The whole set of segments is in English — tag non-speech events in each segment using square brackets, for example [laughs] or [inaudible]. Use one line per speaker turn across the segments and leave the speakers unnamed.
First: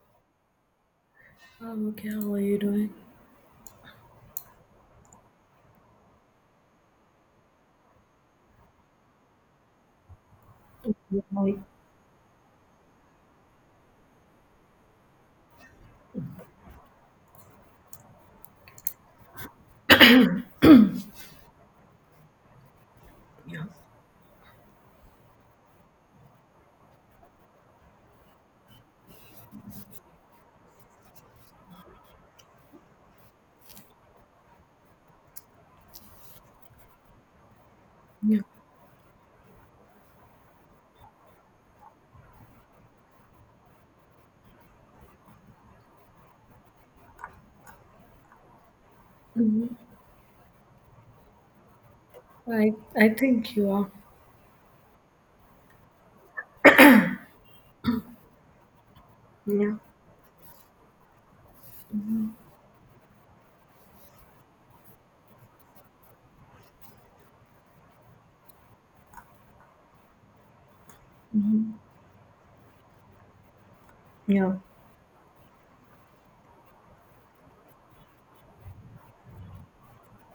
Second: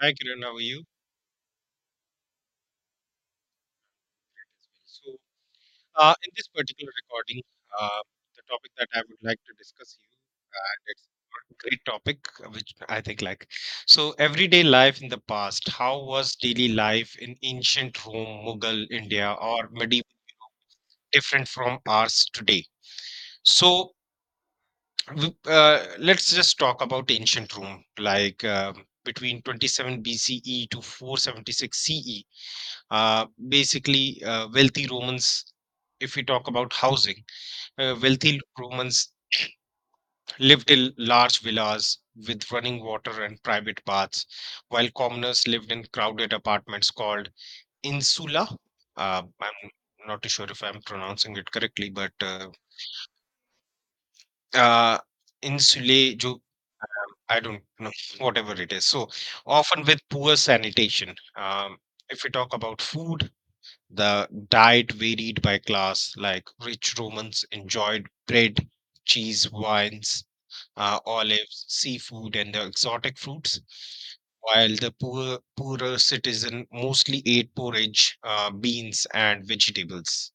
Hi, Kiran. How are you?
I okay. How are you doing?
So, in this particular recording, uh, the topic that I would like to discuss you, and it's a
Like,
great topic, which I think like so everyday life in the past. How was daily life in ancient Rome, Mughal India, or medieval different from ours today?
yeah.
So, let's just talk about ancient Rome, like between 27 BCE to 476 CE. Basically, wealthy Romans, if we talk about housing, wealthy
Yeah.
Romans lived in large villas with running water and private baths, while commoners lived in crowded apartments called insula.
Hmm.
I'm not too sure if I'm pronouncing it correctly, but
I think you are.
uh, insulae, jo, I don't know, [laughs] whatever it is. So
Yeah.
often with poor sanitation. If we
Hmm.
talk about food, the diet varied by class, like rich Romans enjoyed bread, cheese, wines, olives,
Hmm.
seafood, and the exotic fruits,
Yeah.
while the poorer citizen mostly ate porridge, beans, and vegetables.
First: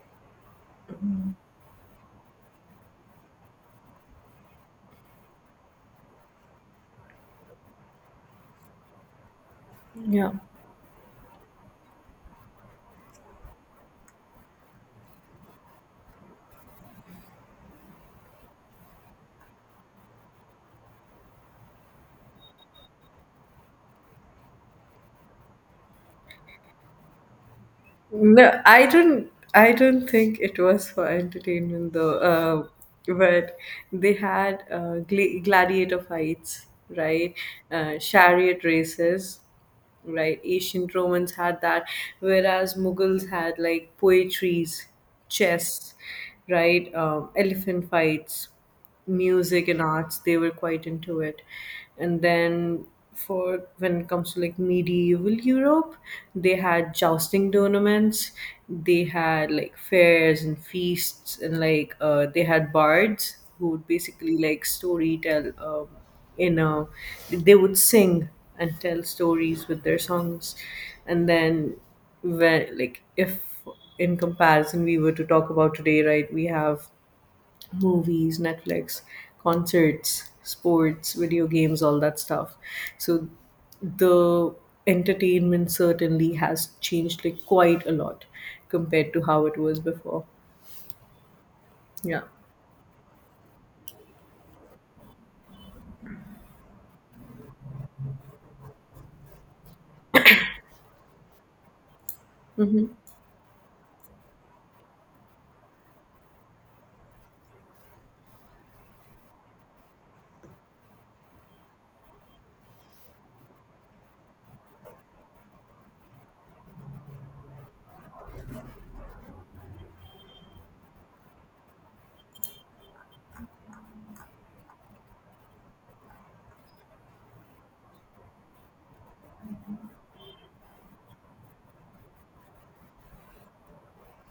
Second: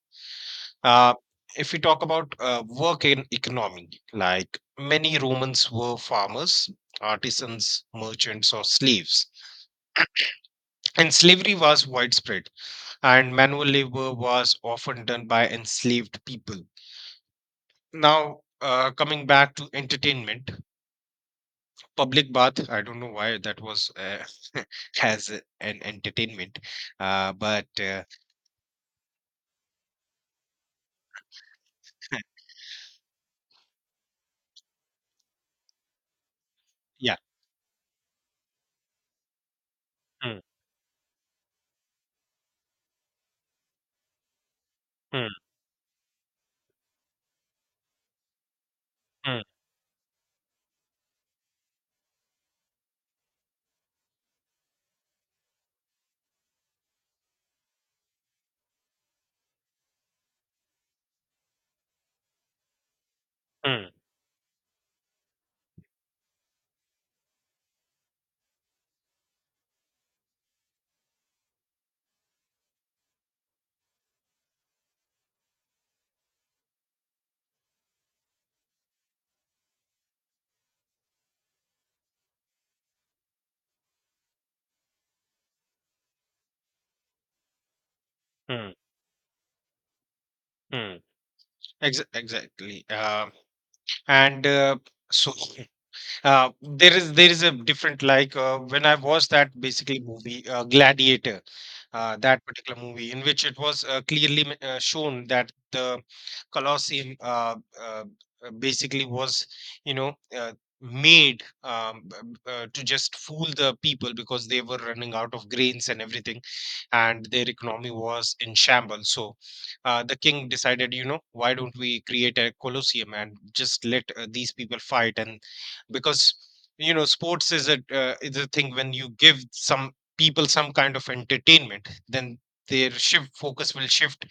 Uh, if we talk about work and economy, like many Romans were farmers, artisans, merchants, or slaves,
Yeah.
and slavery was widespread and manual labor was often done by enslaved people. Now, coming back to entertainment, public bath, I don't know why that was [laughs] as an entertainment, but
I don't think it was for entertainment though. But they had gladiator fights,
yeah.
right? Chariot races,
Mm,
right? Ancient Romans had that, whereas Mughals had like poetries,
mm,
chess, right? Elephant fights,
mm,
music and arts. They were quite into it. And then for when it comes to like medieval Europe, they had jousting tournaments. They had like fairs and feasts, and like they had bards who would
mm,
basically like story tell. You know they would sing and tell stories with their songs, and then when like if in comparison we were to talk about today, right, we have movies, Netflix, concerts, sports, video games, all that stuff. So the entertainment certainly has changed like quite a lot
mm,
compared to how it was before.
mm.
Yeah.
Exactly. And so there is a different, like, when I watched that basically movie, Gladiator, that particular
Mm-hmm.
movie in which it was, clearly shown that the Colosseum, basically, was you know uh, made to just fool the people because they were running out of grains and everything, and their economy was in shambles. So the king decided, you know, why don't we create a Colosseum and just let these people fight, and because you know sports is a thing. When you give some people some kind of entertainment, then their shift focus will shift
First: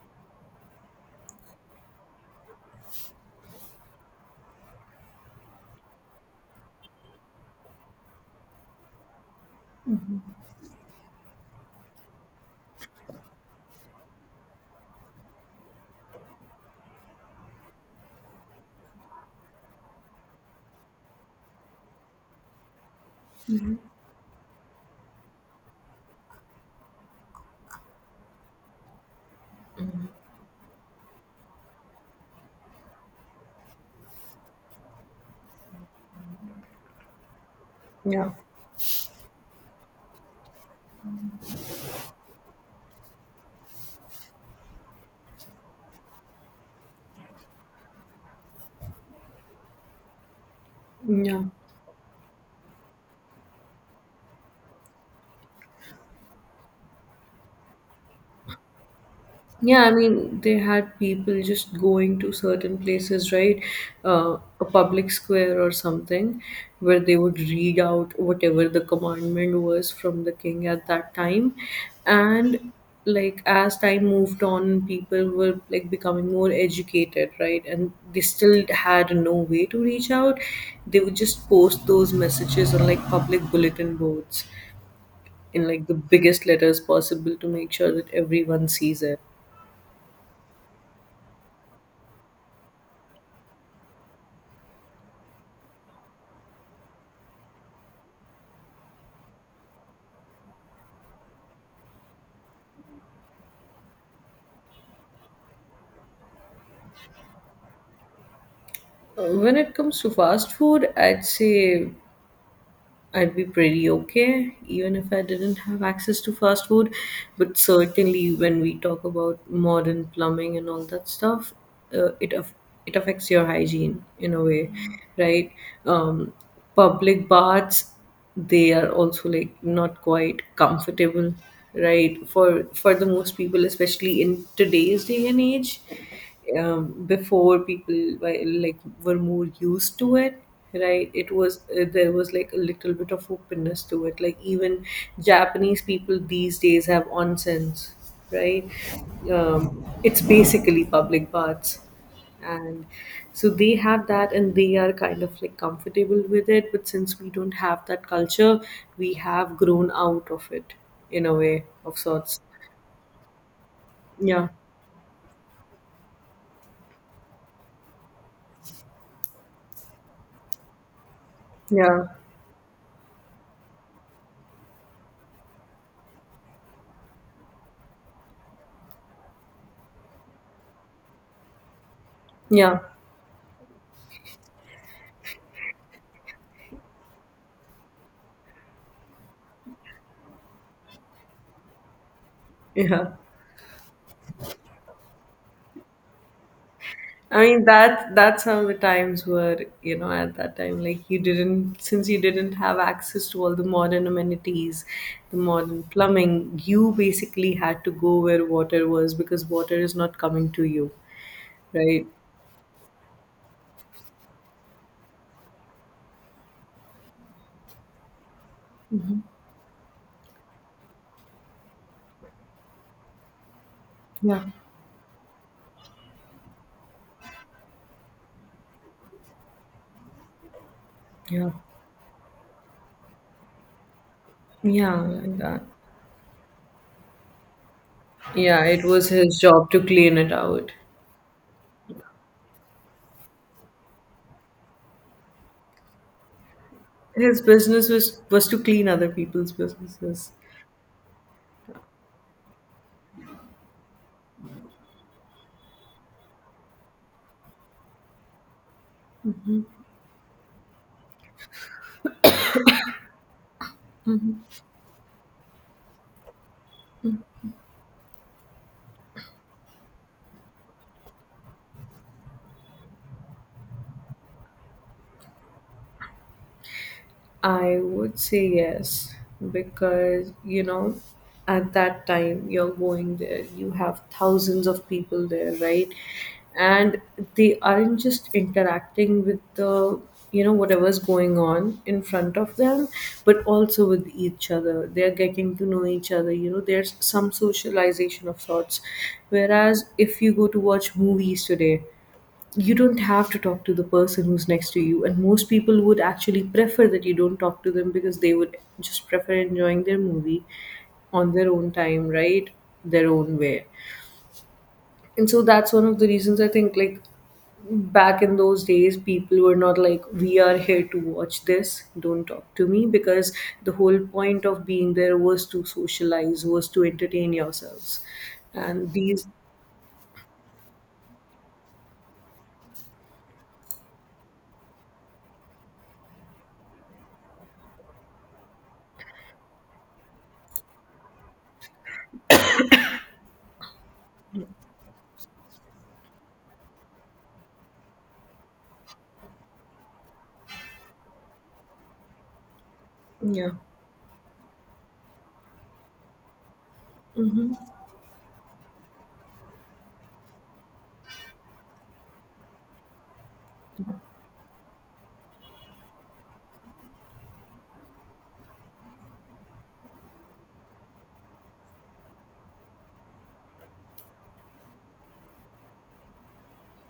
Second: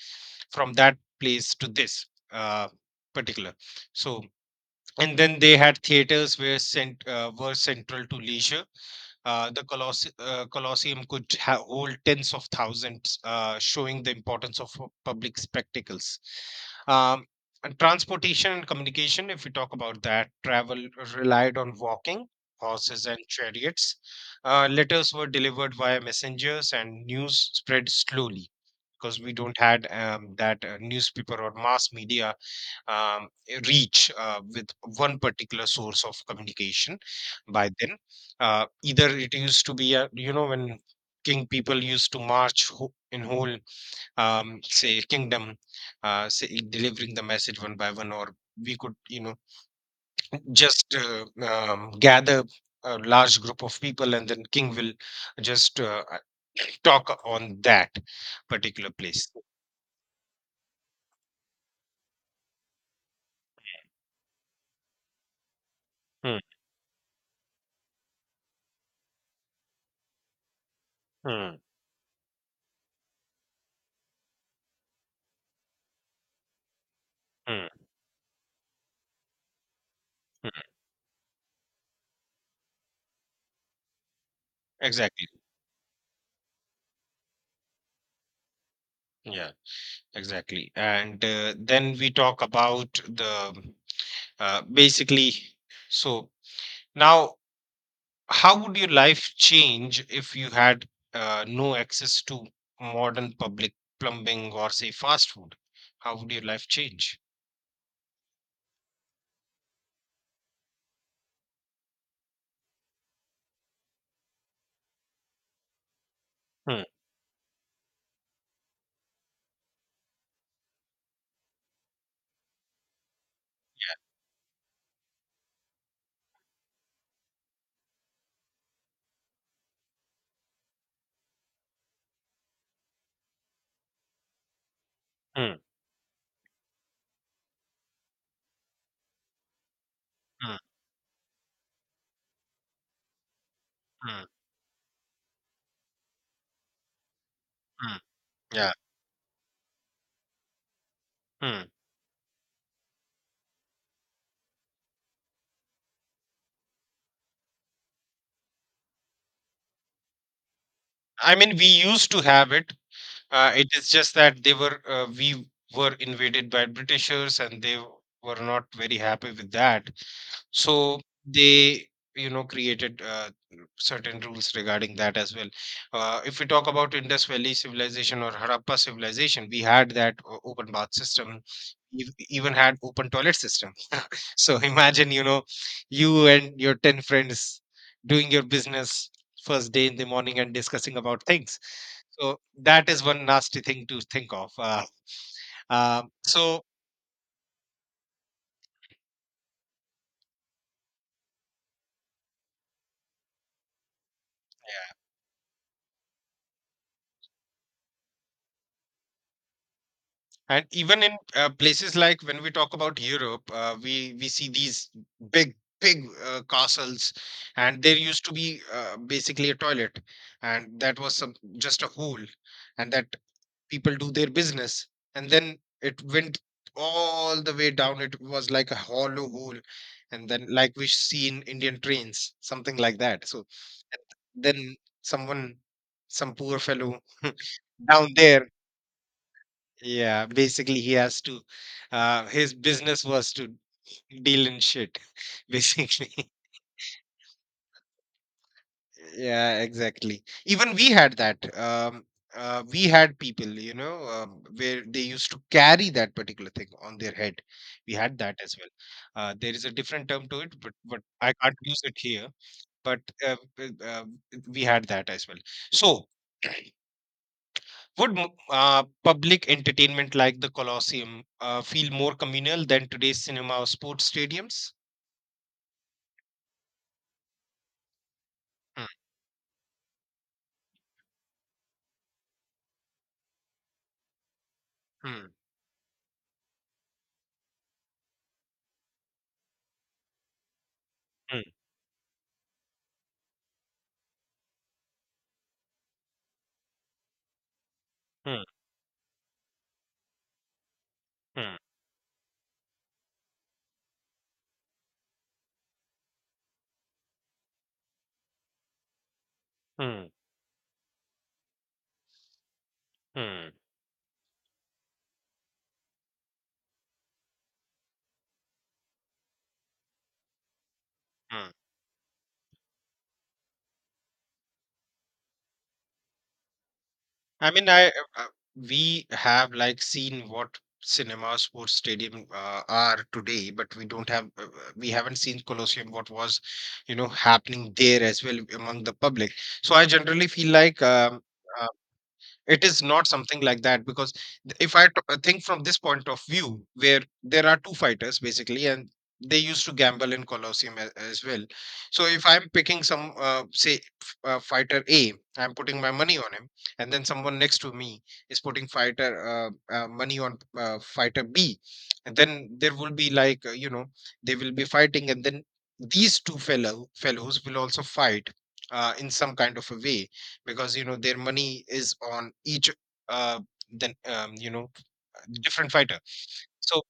from that place to this, uh, particular so. And then they had theaters were central to leisure. The Colosseum could hold tens of thousands, showing the importance of public spectacles. Um, and transportation and communication, if we talk about that, travel relied on walking, horses, and chariots. Letters were delivered via messengers, and news spread slowly because we don't had that newspaper or mass media um, reach with one particular source of communication by then.
Yeah.
Either it used to be a, you know, when king people used to march, in whole, say, kingdom, say, delivering the message one by one, or we could, you know, just
Yeah.
gather a large group of people and then king will just [clears throat] talk on that particular place.
Yeah, I mean, they had people just going to certain places, right? A public square or
Hmm,
something, where they would read out whatever the commandment was from the king at that
hmm,
time. And like as time moved on, people were like becoming more educated, right?
hmm,
And they still had no way to reach out.
hmm.
They would just post those messages on like public bulletin boards
Exactly.
in like the biggest letters possible to make sure that everyone sees it.
Yeah. Exactly. And then we talk about the, basically. So now, how would your life change if you had no access to modern public plumbing or say fast food? How would your life change?
When it comes to fast food, I'd say I'd be pretty okay, even if I didn't have access to fast
Hmm,
food. But certainly, when we talk about modern plumbing and all that stuff, uh, it aff- it affects your hygiene in a way, right? Um, public baths, they are also like not quite comfortable, right, for the most people, especially in today's day and
hmm,
age. Um, before, people were, like, were more used to it,
hmm,
right? it was There was like a little bit of openness to it,
hmm,
like even Japanese people these days have onsens,
hmm.
right?
Yeah.
Um, it's basically public
Hmm.
baths. And so they have that and they are kind of like comfortable with it, but since we don't have that culture, we have grown out of it in
I
a
mean,
way
we
of
used to
sorts.
have it. It is just that
Yeah.
they were we were invaded by Britishers, and they were not very happy with that. So they,
Yeah.
you know, created certain rules regarding that as well. If we talk about Indus Valley civilization or Harappa civilization, we had that open bath system. We even had
Yeah.
open toilet system. So [laughs] imagine, you know, you and your ten friends doing your business first day in the morning and discussing about things. So that is
Yeah,
one nasty thing to think of. So,
I mean, that's how the times were, you know, at that time. Like you didn't, since you didn't have access to all the modern amenities, the modern plumbing, you basically had to go where water was, because water is not coming to
and
you,
even in places,
right.
like when we talk about Europe, we see these big big castles, and there used to be basically a toilet, and that was some just a hole, and that people do their
Yeah.
business, and then it went all the way down. It was like a hollow hole, and then like we see in
Yeah.
Indian trains, something like that. So, and then
Yeah, and,
someone, some poor fellow [laughs] down there,
yeah, it was his job to clean
yeah,
it out.
basically he has to his business was to deal in shit, [laughs] basically.
His business was to clean other people's
Yeah, exactly.
businesses.
Even we had that. We had people, you know, where they used to carry that particular thing on their head. We had that as well. There is a different term to it, but I can't use it here. But uh, uh, uh, we had that as well. So, would public entertainment like the Colosseum feel more communal than today's cinema or sports stadiums?
I would say
Hmm,
yes, because, you know, at that time you're going there, you have thousands of
hmm,
people there, right? And they aren't just interacting with the, you know, whatever's going
hmm,
on in front of them, but also with each other. They're getting to know each other, you know, there's some socialization of
hmm,
sorts. Whereas if you go to watch movies
hmm,
today, you don't have to talk to the person who's next to you, and most people would actually prefer that you don't talk to them because they would just prefer enjoying their
hmm,
movie on their own time, right, their own
hmm,
way. And so that's one of the reasons I think, like, back in those days people were not like, we are here to watch
hmm.
this, don't talk to me, because the whole point of being there was to socialize, was to entertain
I mean, I
yourselves.
uh,
And
we
these,
have, like, seen what cinema, sports stadium, are today, but we don't have we haven't seen Colosseum, what was, you know, happening there as well among the public. So I generally feel like. Uh, it is not something like that, because if I think from this point of view, where there are two fighters basically, and they used to gamble in Colosseum as well. So if I'm picking some,
yeah.
say, fighter a, I'm putting my money on him, and then someone
Hmm.
next to me is putting fighter, money on, fighter b, and then there will be, like, you know, they will be fighting, and then these two fellows will also fight, in some kind of a way, because you know their money is on each, uh then you know, different fighter. So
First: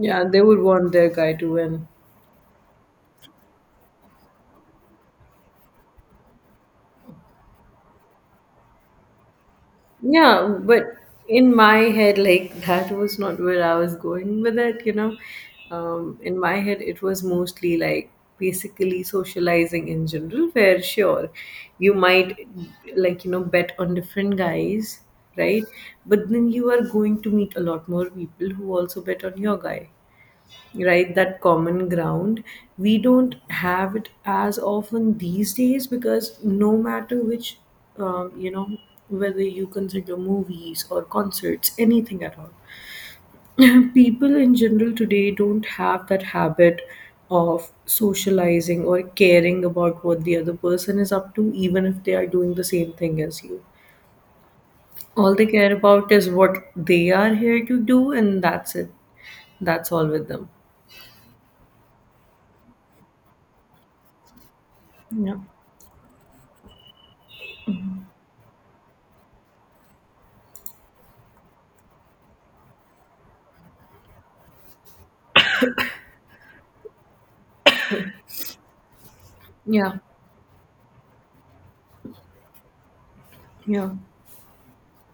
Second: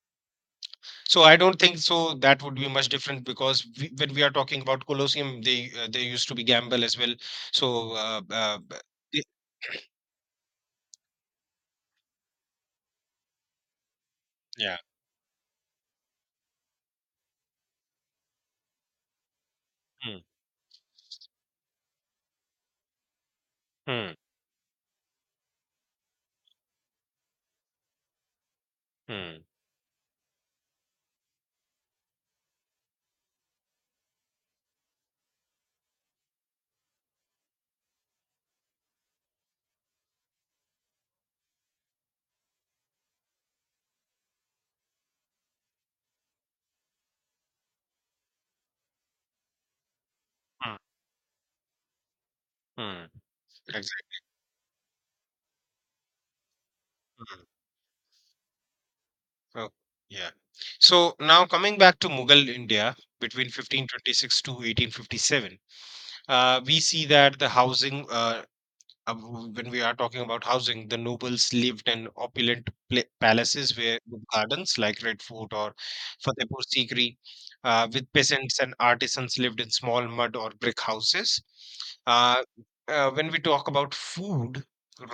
Yeah, they would want their guy
I
to
don't think
win.
so that would be much different, because we, when we are talking about Colosseum, they, they used to be gamble as well. So, y-
Yeah, but in my head, like that was not where I was going with
yeah.
it, you know. In my head, it was mostly like basically socializing in
Hmm,
general, where sure, you might, like, you know, bet on
hmm,
different guys, right? But then you are going to meet a lot more people who also bet on
hmm,
your guy, right, that common ground. We don't have it as often these days because no matter which, you know, whether you consider movies or concerts, anything at all, [clears throat] people in general today don't have that habit of socializing or caring about what the other
hmm,
person is up to, even if they are doing the same
hmm.
thing as you.
Exactly.
All they care about is what they are
Hmm.
here to do, and that's it.
Oh,
That's all with
yeah.
them.
So now, coming back to Mughal India, between 1526 to
Yeah.
1857, we see that the housing, when we are talking about housing, the nobles lived in opulent palaces where, with gardens like Red Fort or Fatehpur Sikri, with peasants and artisans lived in
Yeah.
small mud or brick houses. Uh, when we talk
Yeah.
about food,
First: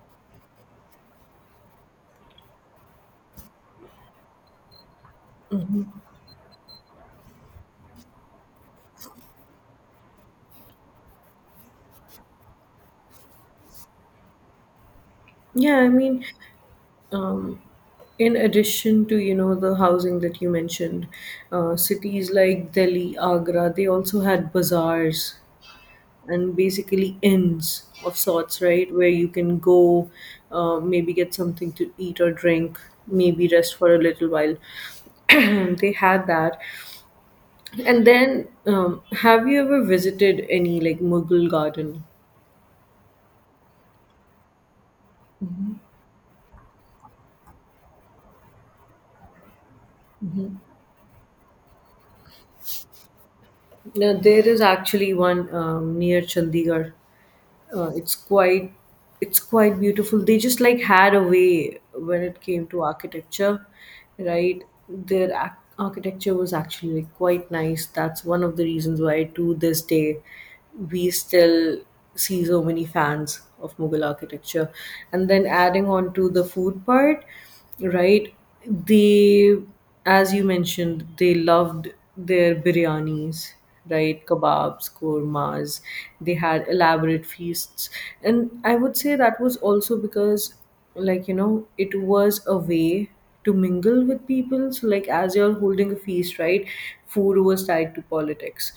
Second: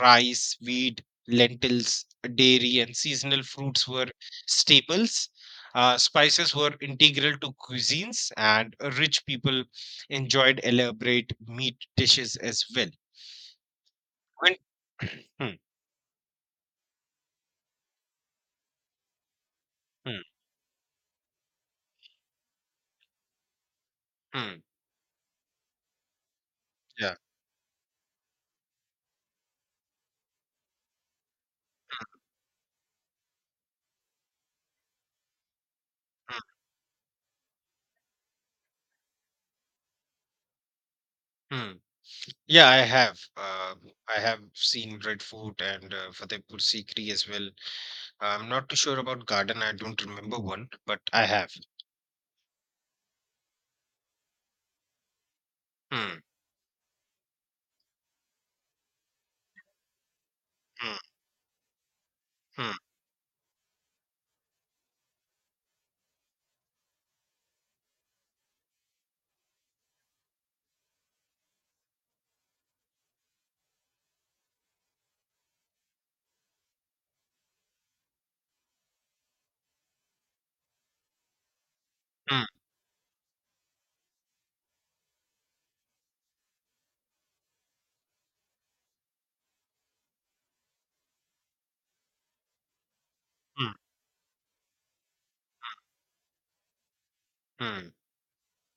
rice, wheat, lentils, dairy, and seasonal fruits were staples. Spices were integral to cuisines, and rich people enjoyed elaborate meat dishes as well when [clears throat] hmm,
Yeah, I mean, um, in addition to, you know, the housing
hmm,
that you mentioned, cities like Delhi, Agra, they also had
hmm,
bazaars and
yeah,
basically inns of sorts, right? Where you can go, maybe get something to eat or drink, maybe rest for a little while. [clears throat] They had that. And then, have you ever visited any like Mughal
hmm, hmm.
garden?
Yeah, I have. I have seen Red Fort and Fatehpur Sikri as well. I'm not too sure about Garden. I don't remember one, but I have.
Now, there is actually one
Hmm,
near Chandigarh, uh, it's quite it's quite beautiful. They just like
hmm,
had a way when it came
hmm,
to architecture, right? Their architecture was actually like quite nice. That's one of the reasons why to this day we still see so many fans of Mughal architecture. And then adding on to the food part, right, they, as you mentioned, they loved
hmm,
their biryanis, right, kebabs, kormas. They had elaborate feasts, and I would say that was also because, like, you know, it was a way to
hmm,
mingle with people. So like as you're holding a feast, right, food was
hmm.
tied to politics.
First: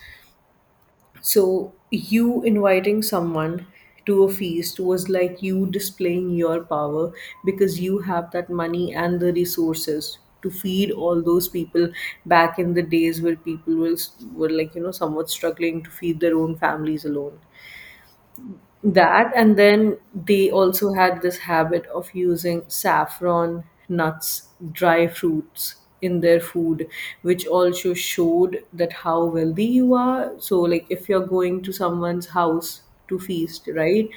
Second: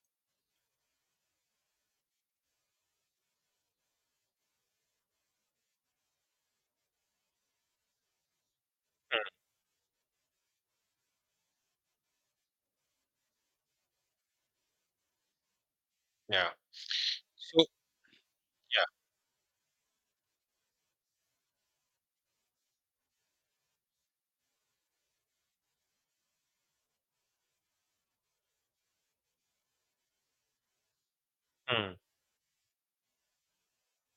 So you inviting someone to a feast was like you displaying your power, because you have that money and the resources to feed all those people, back in the days where were like, you know, somewhat struggling to feed their
Yeah.
own families alone.
So yeah.
That, and then they also had this habit of using saffron, nuts, dry fruits in their food, which also showed that how wealthy you are. So like if you're going to
Hmm,
someone's house to feast, right,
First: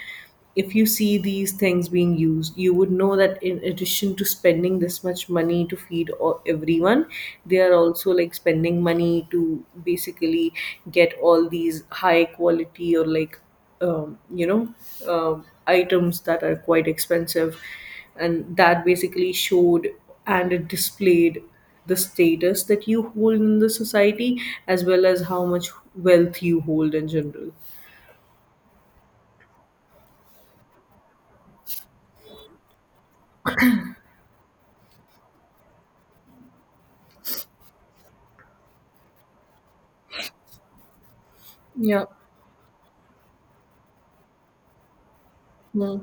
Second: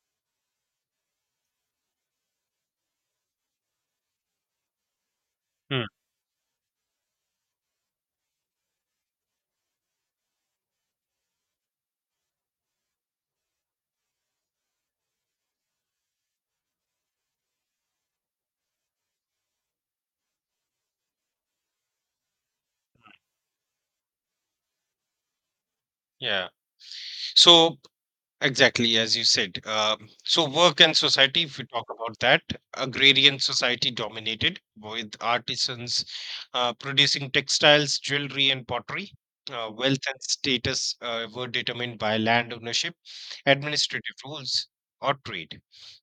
if you see these things being used, you would know that in addition to spending this much money to
hmm,
feed everyone, they are also like spending money to basically get all these high quality, or like, you know, um, items that are quite expensive. And that basically showed and it displayed the status that you hold in the society, as well as how much wealth
yeah.
you hold in general.
So, exactly, as you said. So, work and society, if we talk about that, agrarian society dominated with artisans producing textiles, jewelry, and pottery. Wealth and status were determined
Yeah.
by land ownership, administrative rules, or trade.
Hmm.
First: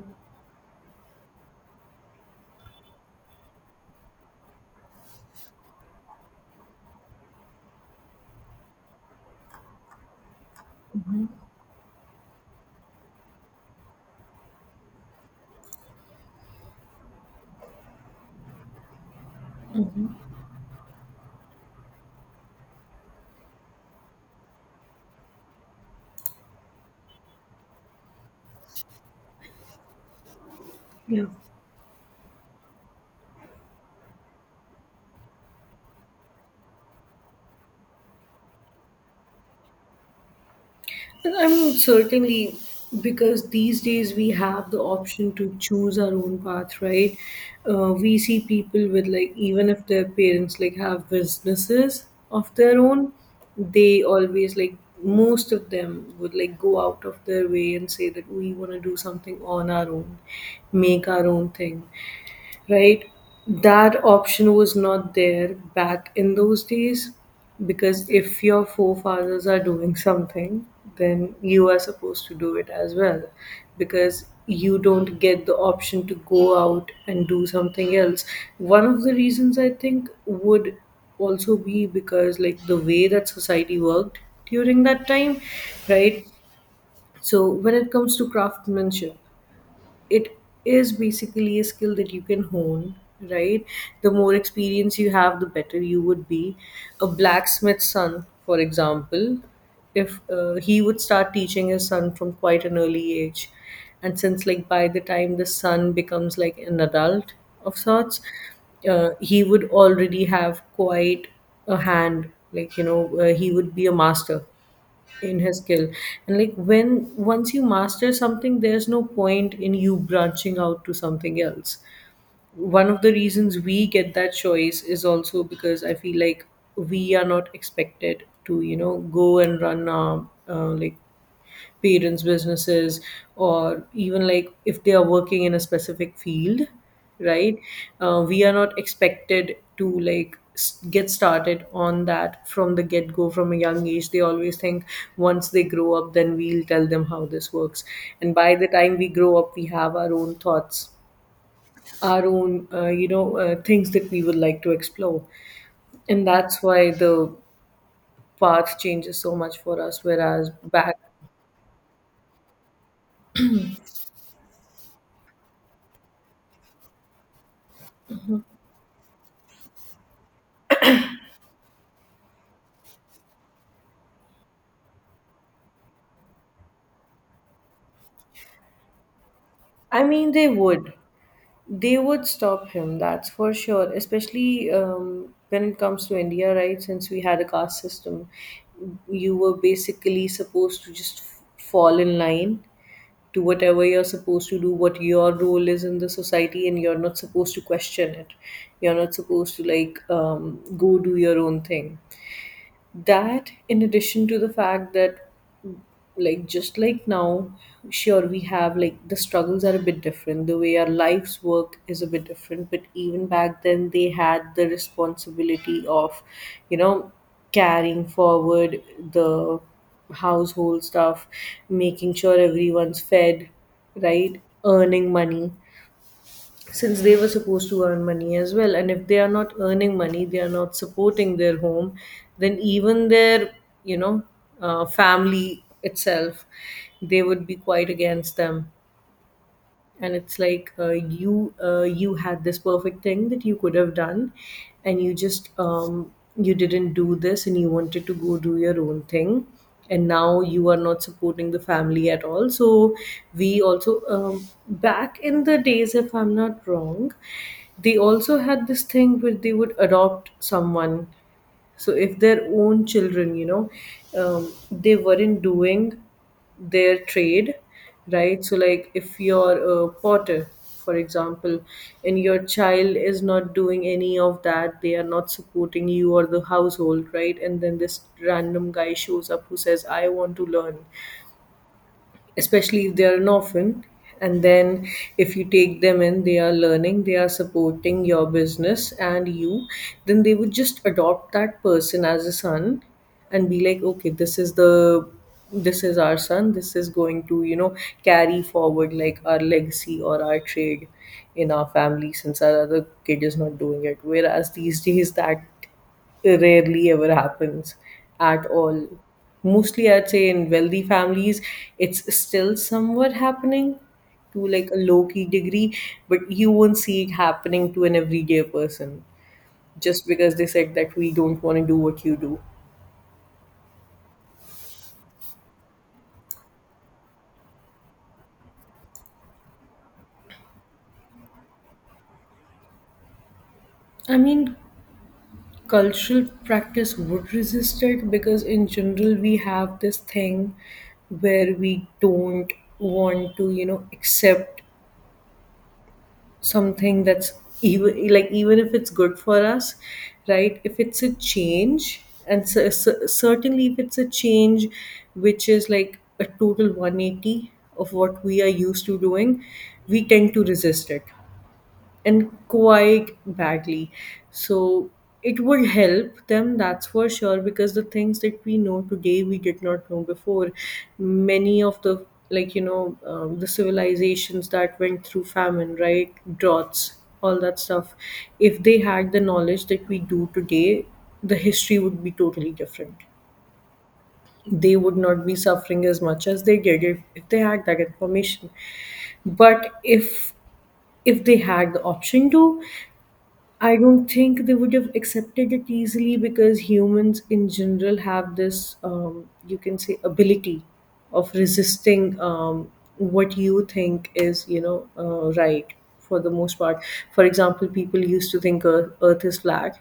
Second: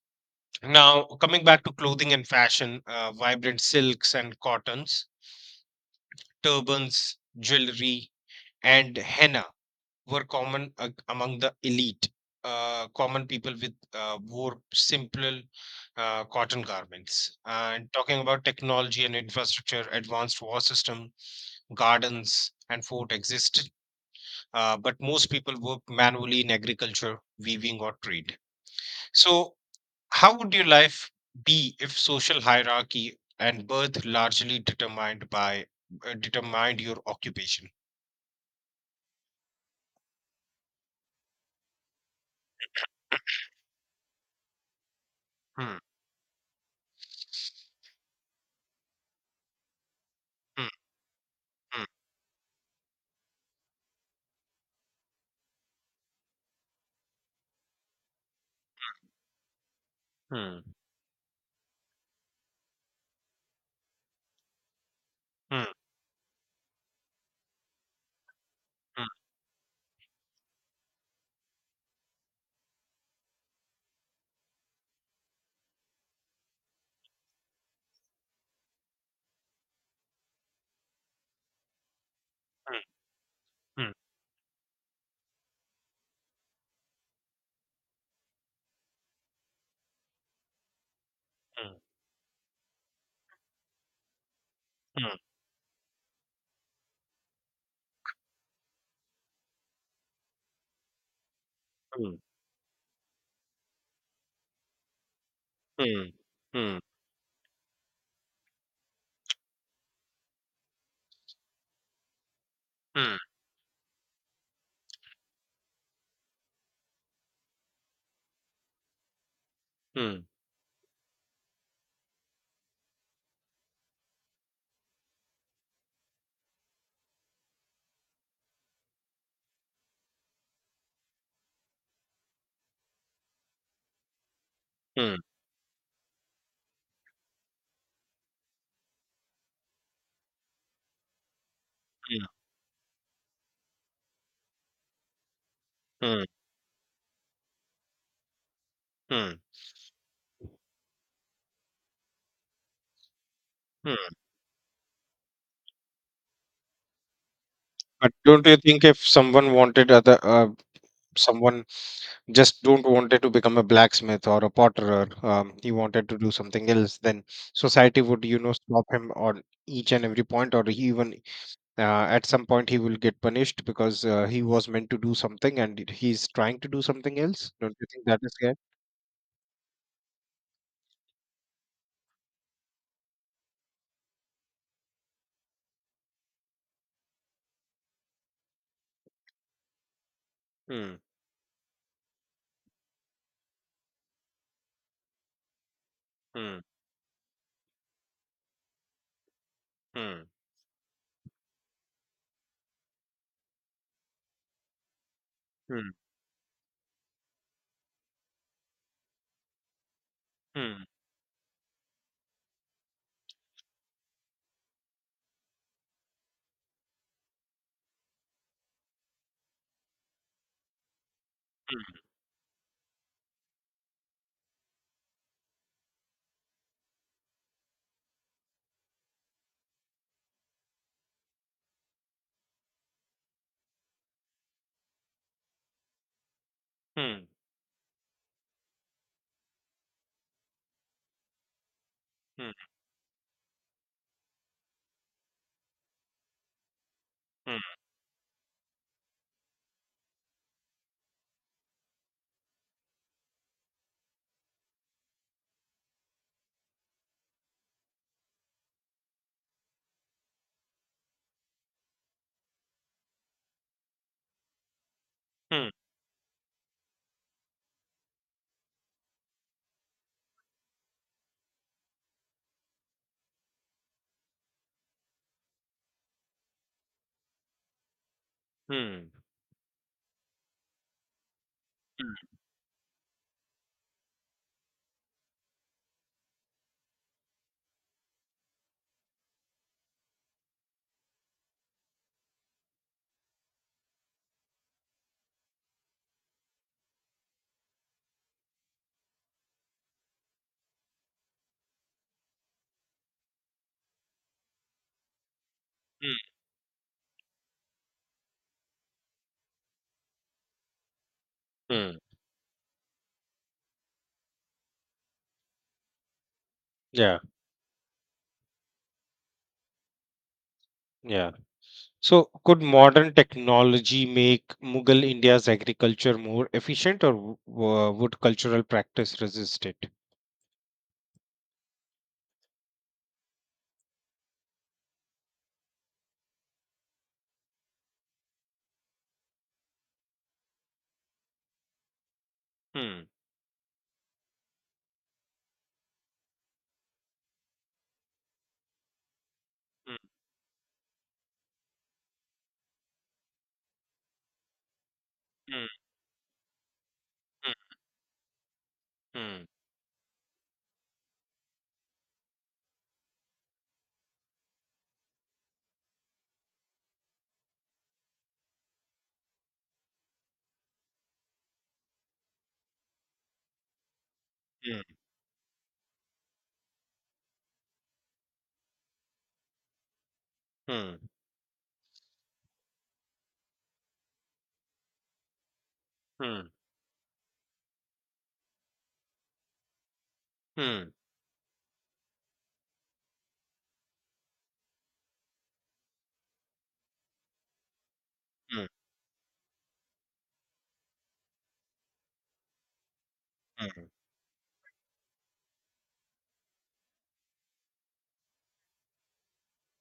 Now, coming back to clothing and fashion, vibrant silks and cottons, turbans, jewelry, and henna were common among the elite, common people with wore simple cotton garments. And talking about technology and infrastructure, advanced war system, gardens, and fort existed, but most people worked manually in agriculture, weaving, or trade. So, how would your life
Yeah.
be if social hierarchy and birth largely determined by determined your occupation?
And I mean, certainly, because these days we have the option to
Hmm,
choose our own path, right? We see people with like, even if their parents
hmm,
like have
hmm,
businesses of their own, they always like, most of them would like go out of their way and say that we want to do something on our own,
hmm,
make our own thing, right? That option was not there
hmm,
back in those days, because if your
hmm,
forefathers are doing something, then you are supposed to do it as well, because you don't get the option to go out and do something else. One of the reasons I think would also be because, like, the
hmm,
way that society
hmm,
worked during that time, right? So, when it comes to craftsmanship, it is basically a
hmm.
skill that you can hone, right? The more experience you
Mm,
have, the better you would be. A blacksmith's son, for example, if he would start teaching his son
mm,
from quite an early age. And since, like, by the time the son
mm,
becomes like
mm,
an adult of sorts, he would already have quite a hand, like, you
mm,
know, he would be a master in his skill. And like, when once you master something, there's no point in you
mm,
branching out to something else. One of the reasons we get that choice is also because I feel like we are not expected to, you know, go and run a, like parents' businesses, or even like if they are
mm,
working in a specific field, right? We are not expected to like get started on that from the get go from a young age. They always think, once they grow
mm,
up,
mm,
then we'll tell them how this works. And by the time we grow
mm,
up, we have our own thoughts, our own, you know, things that
mm.
we would like to explore. And that's why the
But don't you
path
think if
changes so
someone
much for
wanted
us,
other,
whereas back,
someone just don't wanted to become a blacksmith or a potterer, he wanted to do something else, then society would, you know, stop him on each and every point, or he even, uh, at some point he will get punished because he was meant to do something and he's trying to do something else. Don't you think that is fair?
i mean they would they would stop him, that's for sure, especially when it comes to India, right? Since we had a caste system, you were basically supposed to
Hmm.
just fall in line to whatever you're supposed to do, what your role is in the society,
Hmm.
and you're not supposed to question it. You're not supposed to, like,
Hmm.
go do your own thing. That, in addition to the fact that,
Hmm.
like just like now, sure, we have, like, the struggles are a bit different, the way
Hmm.
our lives work is a bit different, but even back then they had the responsibility of, you know carrying forward the household stuff, making sure everyone's fed, right, earning money, since they were supposed to earn money as well. And if they are not earning money, they are not supporting their home, then even their, you know family itself, they
Hmm.
would be quite against them. And it's like, you had
Hmm.
this perfect thing that you could have done, and you just, you didn't do this and
Hmm.
you wanted to go do your own thing, and now you are not supporting the family at all. So we also, back in the days, if I'm not wrong, they also had this thing where they would adopt someone. So if their own children, they weren't
Mm.
doing their trade, right? So like, if you're a potter, for example, and your child is not doing any of that, they are not supporting you or the household, right? And then this random guy
Hmm.
shows up who says, "I want to learn,"
Hmm.
especially if they are an orphan. And then, if you take them in, they are learning, they are supporting your business and you, then they would just adopt that person as a son and be like, "Okay, this is our son, this is going to, carry forward like our legacy or our trade in our family, since our other kid is not doing it." Whereas these days, that
Hmm.
rarely ever happens at all. Mostly, I'd say in wealthy families
Mm.
it's still somewhat happening to like a low key degree, but you won't see it
Yeah,
happening to an everyday person just because they said that we
yeah.
don't want to do what you
So,
do.
could modern technology make Mughal India's agriculture more efficient, or would cultural practice resist it?
I mean, cultural practice would resist it because, in general, we have this thing where we don't
Hmm.
want to, accept something that's, even if it's good for us,
Hmm.
right, if it's a change. And certainly if it's a change which
Hmm.
is like a total 180 of what we are used to doing,
Hmm.
we tend to resist it, and quite badly. So it would help them, that's for sure, because the things that we know today we did not know before. Many of the like you know the civilizations that
Hmm.
went through famine, right, droughts, all that stuff — if they had the knowledge that we do today,
Hmm.
the history would be totally different. They would not be suffering as much as
Hmm.
they did if they had that information. But if
Hmm.
if they had the option to, I don't think they would have accepted it easily, because humans in general have
Hmm.
this, you can say, ability of resisting, what you
Hmm.
think is, right, for the most part. For example, people used to think Earth is flat.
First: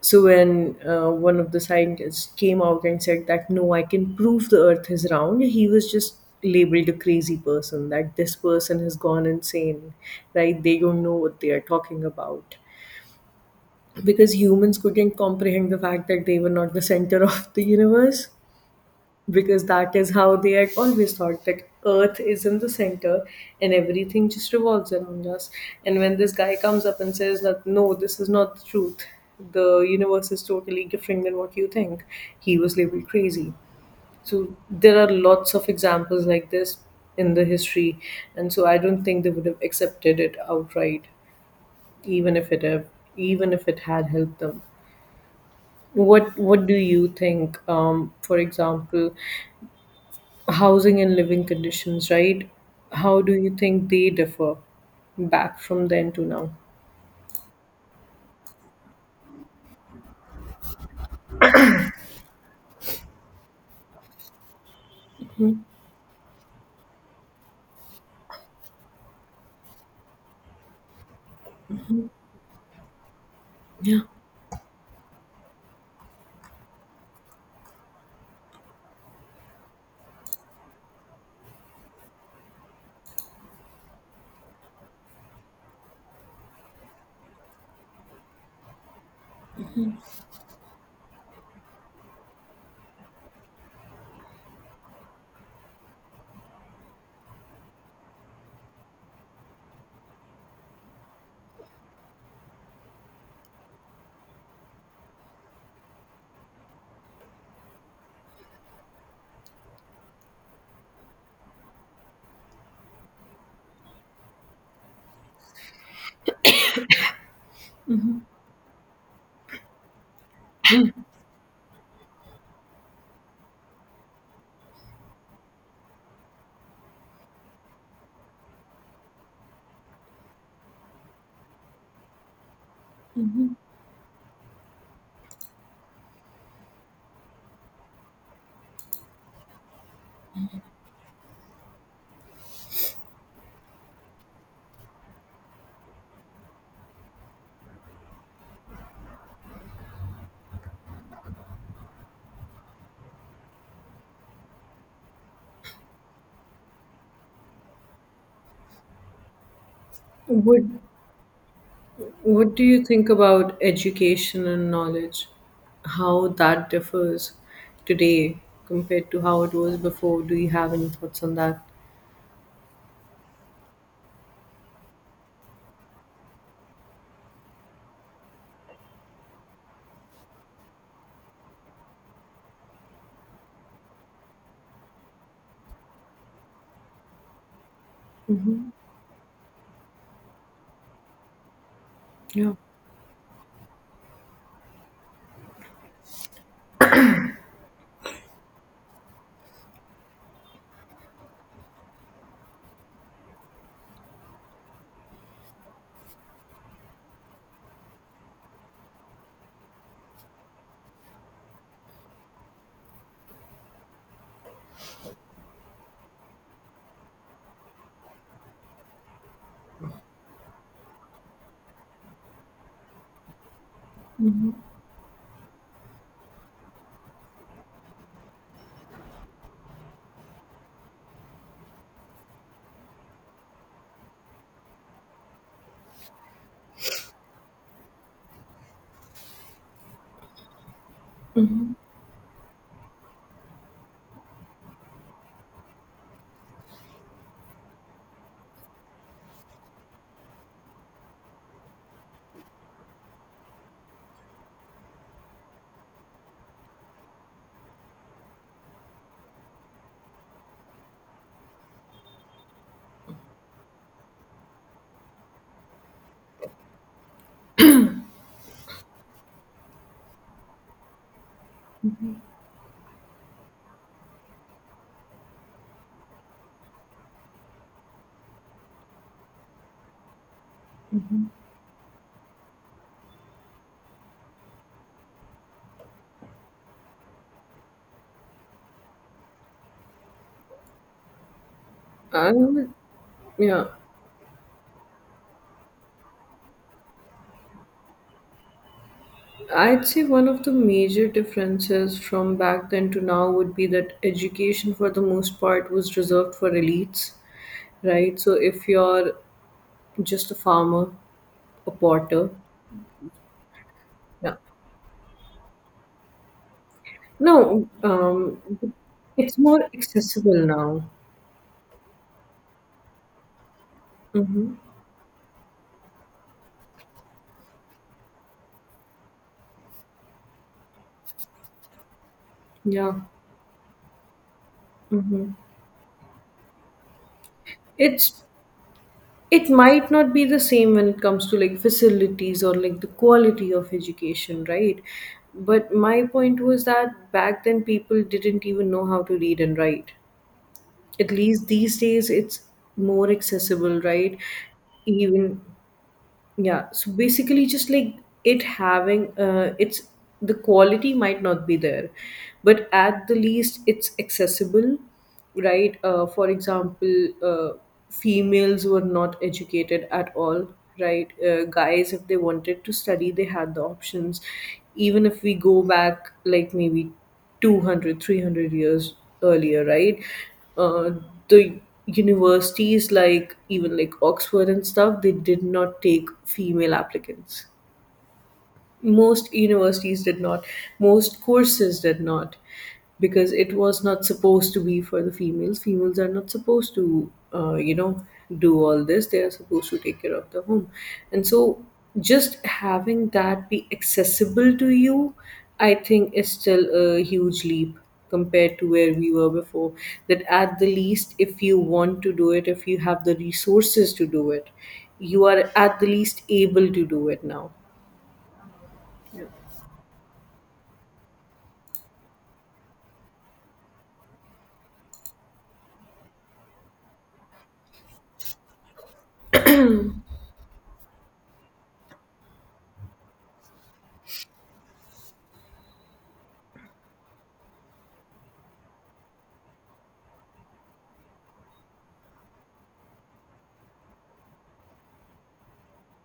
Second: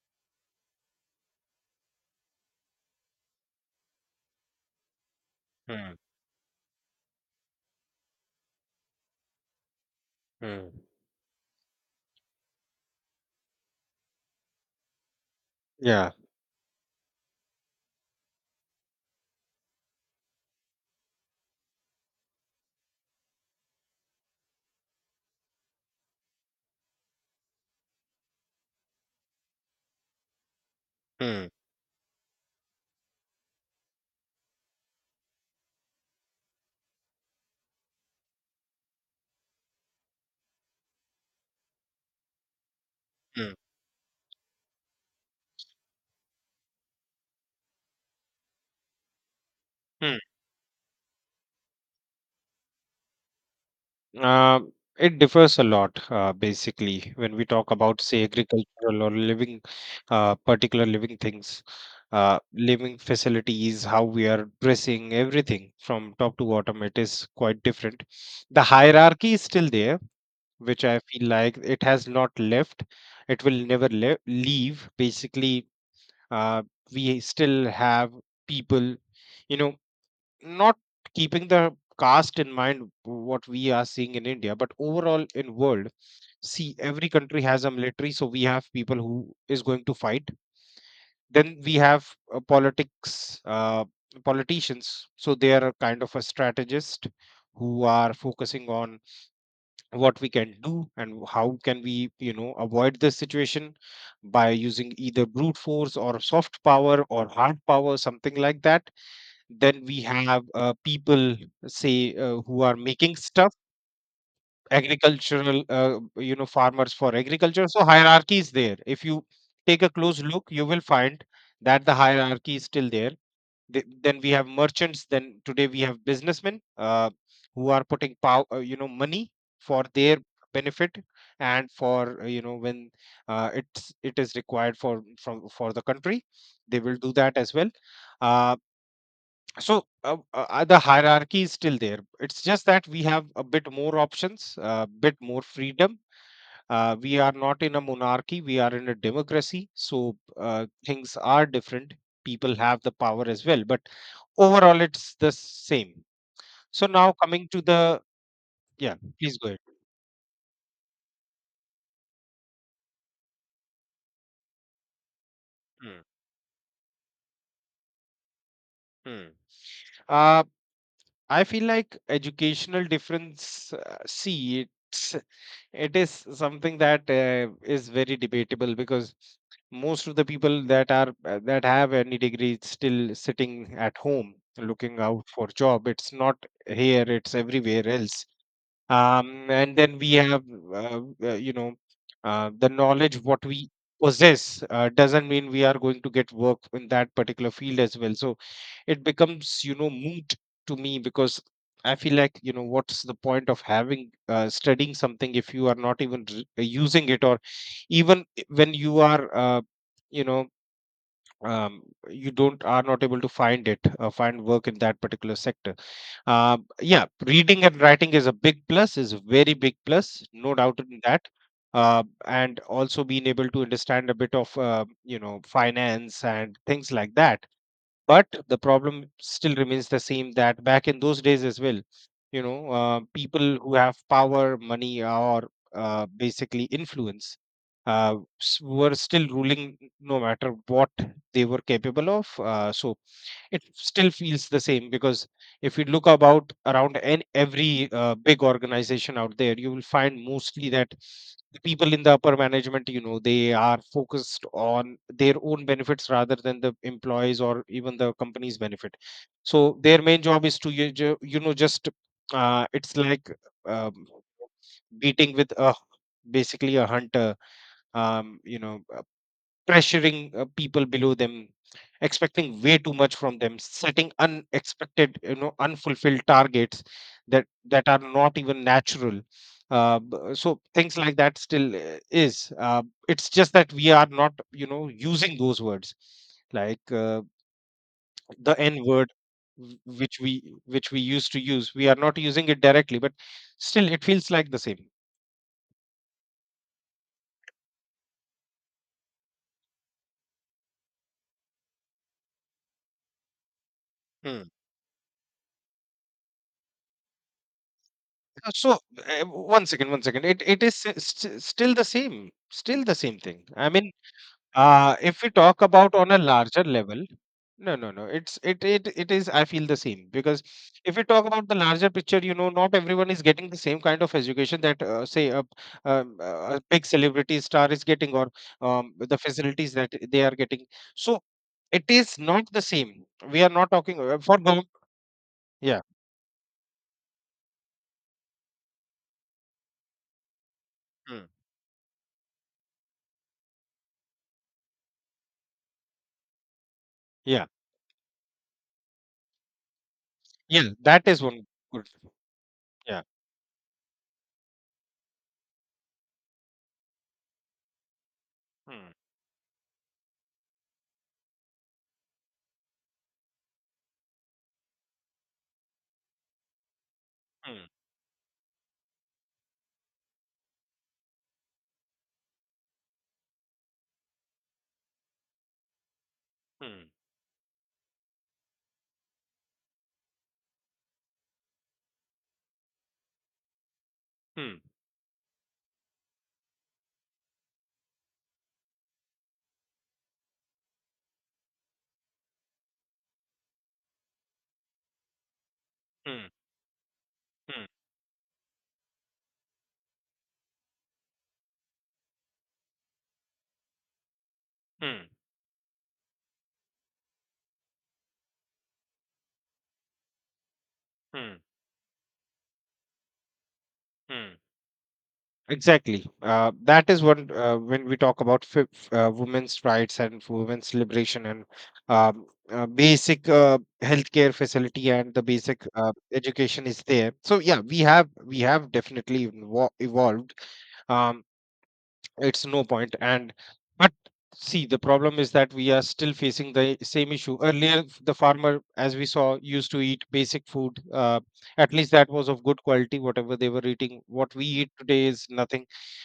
So when, one of the scientists came out and said that, "No, I can prove the Earth is round," he was
Hmm.
just labeled a crazy person, that this person has gone insane, right?
Hmm.
They don't know what they are talking about, because humans couldn't comprehend the fact
Yeah.
that they were not the center of the universe, because that is how they had always thought, that Earth is in the center and everything just revolves around us. And when this guy comes up and says that, "No, this is not the truth, the universe is totally different than
Hmm.
what you think," he was labeled crazy. So there are lots of examples like this in the history, and so I don't think they would have accepted it outright, even if it have,
Hmm. Hmm.
even if it had helped them. What do you think? For example,
Hmm.
housing and living conditions, right? How do you think they differ
Uh, it differs
back
a
from
lot,
then to now?
basically, when we talk about, say, agricultural or living, particular living things, living facilities, how we are dressing, everything from top to bottom, it is quite different. The hierarchy is still there, which I feel like it has not left. It will never
Yeah.
leave. Basically, uh, we still have people, you know not keeping the caste in mind what we are seeing in India, but overall in world, see, every country has a military, so we have people who is going to fight. Then we have politics politicians, so they are kind of a strategist who are focusing on what we can do and how can we avoid this situation by using either brute force or soft power or hard power, something like that. Then we have people, say, who are making stuff, agricultural, farmers for agriculture. So hierarchy is there. If you take a close look, you will find that the hierarchy is still there. Then we have merchants, then today we have businessmen, who are putting money for their benefit, and for, when it is required for the country, they will do that as well. Uh, the hierarchy is still there. It's just that we have a bit more options, a bit more freedom. We are not in a monarchy, we are in a democracy. So things are different. People have the power as well, but overall it's the same. So now coming to the, yeah, please go ahead.
What what do you think about education and knowledge?
Hmm,
How that differs today compared to
hmm.
how it was before? Do
Uh,
you have any thoughts on
I
that?
feel like educational difference, see, it's. it is something that is very debatable because most of the people that are that have any degree still sitting at home looking out for job. It's not here; it's everywhere else.
Mm-hmm.
And then we have, uh, uh, you know,
Yeah.
the knowledge what we possess doesn't mean we are going to get work in that particular field as well. So it becomes, moot to me, because I feel like, what's the point of having studying something if you are not even using it, or even when you are, you know um, you don't are not able to find work in that particular sector. uh, yeah, reading and writing is a big plus, is a very big plus, no doubt in that. And also being able to understand a bit of, finance and things like that. But the problem still remains the same, that back in those days as well, people who have power, money, or basically influence, were still ruling no matter what they were capable of. So it still feels the same, because if you look about around, and every big organization out there, you will find mostly that the people in the upper management, you know, they are focused on their own benefits rather than the employees or even the company's benefit. So their main job is to you know, just, it's like, um, beating with a, basically, a hunter, um, you know pressuring people below them, expecting way too much from them, setting unexpected, you know, unfulfilled targets that are not even natural. So things like that still is it's just that we are not, you know, using those words, like, the N word, w- which we which we used to use. We are not
I,
using it directly, but
yeah.
still it feels like the same.
I'd say one of the major differences from back then to now would be that
Hmm.
education, for the most part, was reserved for elites, right? So if
So,
you're
one second, one second.
just a
It it is
farmer,
s- st-
a potter,
still the same thing. I mean,
yeah.
if we talk about on a larger level,
No,
no, no, no. It's it it it is.
it's
I
more
feel the same, because
accessible now.
if we talk about the larger picture, you know, not everyone is getting the same kind of
Mm-hmm.
education that, say, a big celebrity star is getting, or the facilities that they are getting. So it is not the
Yeah.
same. We are not talking for government.
Mm-hmm.
Yeah,
It's it might not be the same when it
mm,
comes to like facilities or like the quality of education, right? But my point was that back
yeah,
then people didn't even know how to read and write.
yeah. That
At
is one
least these
good.
days it's
Yeah.
more accessible, right? Even, yeah, so basically, just like, it
Hmm.
having it's the quality might not be there, but at the least it's accessible, right? For example,
Hmm,
females were not educated at all, right? Guys, if they wanted to study, they had the options, even if we go back like
hmm,
maybe two hundred, 300 years earlier, right? uh, the universities, like even like Oxford
hmm,
and stuff, they did not take female applicants. Most universities did not, most courses did not, because it was not supposed to be for the Females are
hmm,
not supposed to,
hmm,
do all this, they are supposed to take care of the home. And so, just having that be accessible to
hmm,
you, I think, is still a huge leap compared to where we were before. That at the least,
hmm,
if you want to do it, if you have the resources to do
hmm.
it, you are at the
Exactly.
least able to
That is
do it
what,
now.
when we talk about
Yeah.
women's rights and women's liberation, and um, basic healthcare facility, and the basic education is there. So yeah, we have definitely evolved. Um, it's no point, and, but, see, the problem is that we are still facing the same issue. Earlier, the farmer, as we saw, used to eat basic food, at least that was of good quality, whatever they were eating. What we eat today is nothing.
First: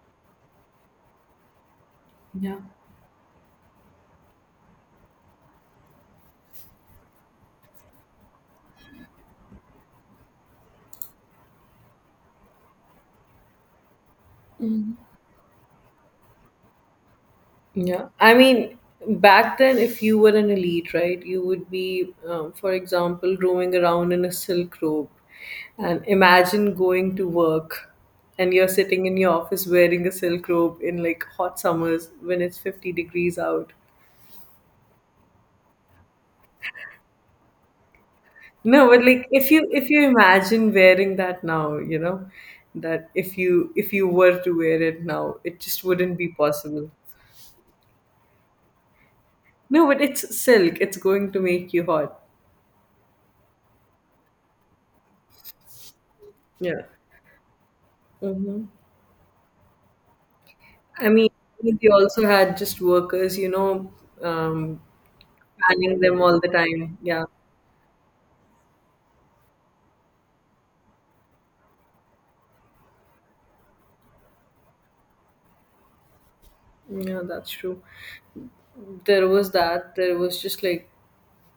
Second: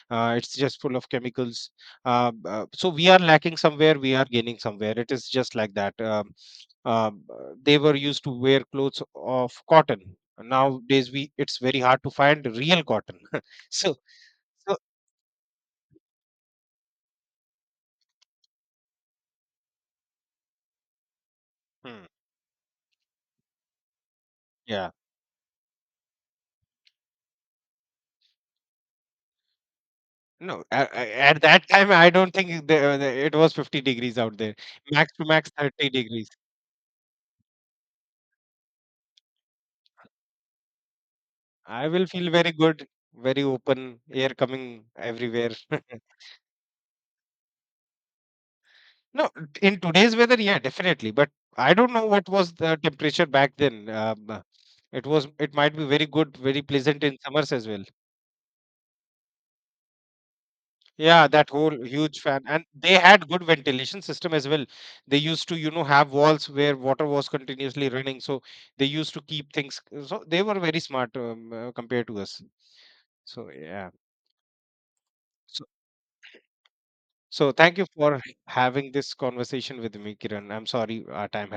It's just full of chemicals.
Yeah.
So we are lacking somewhere, we are gaining somewhere. It is just like that. They were used to wear clothes of cotton. Nowadays, we it's very hard to find real cotton. [laughs] So, so,
Yeah. I mean, back then, if you were an elite, right, you would
hmm,
be, for example, roaming around in a silk
yeah.
robe. And imagine going to work and you're sitting in your office wearing a silk
No,
robe in like
at
hot
that time, I
summers
don't
when it's
think
50
it
degrees
was
out.
50 degrees out there. Max to max 30 degrees.
No, but like, if you imagine wearing that now,
I will feel very good,
that if
very
you if
open,
you
air
were to wear
coming
it now,
everywhere.
it just wouldn't
[laughs]
be possible.
No, in
No, but
today's
it's
weather, yeah,
silk. It's
definitely. But
going to
I
make you
don't know
hot.
what was the temperature back then. It was, it might be very good, very
Yeah.
pleasant in summers as well.
Mm-hmm. I
Yeah,
mean,
that whole
they
huge
also
fan.
had
And
just
they had
workers,
good ventilation system as well.
um,
They used to, you know,
panning
have
them all the
walls where
time.
water
Yeah,
was continuously running. So they used to keep things. So they were very smart, compared to us. So yeah. So,
yeah, that's
so, thank
true.
you for having this
There was
conversation with
that.
me,
There was
Kiran.
just
I'm
like
sorry our time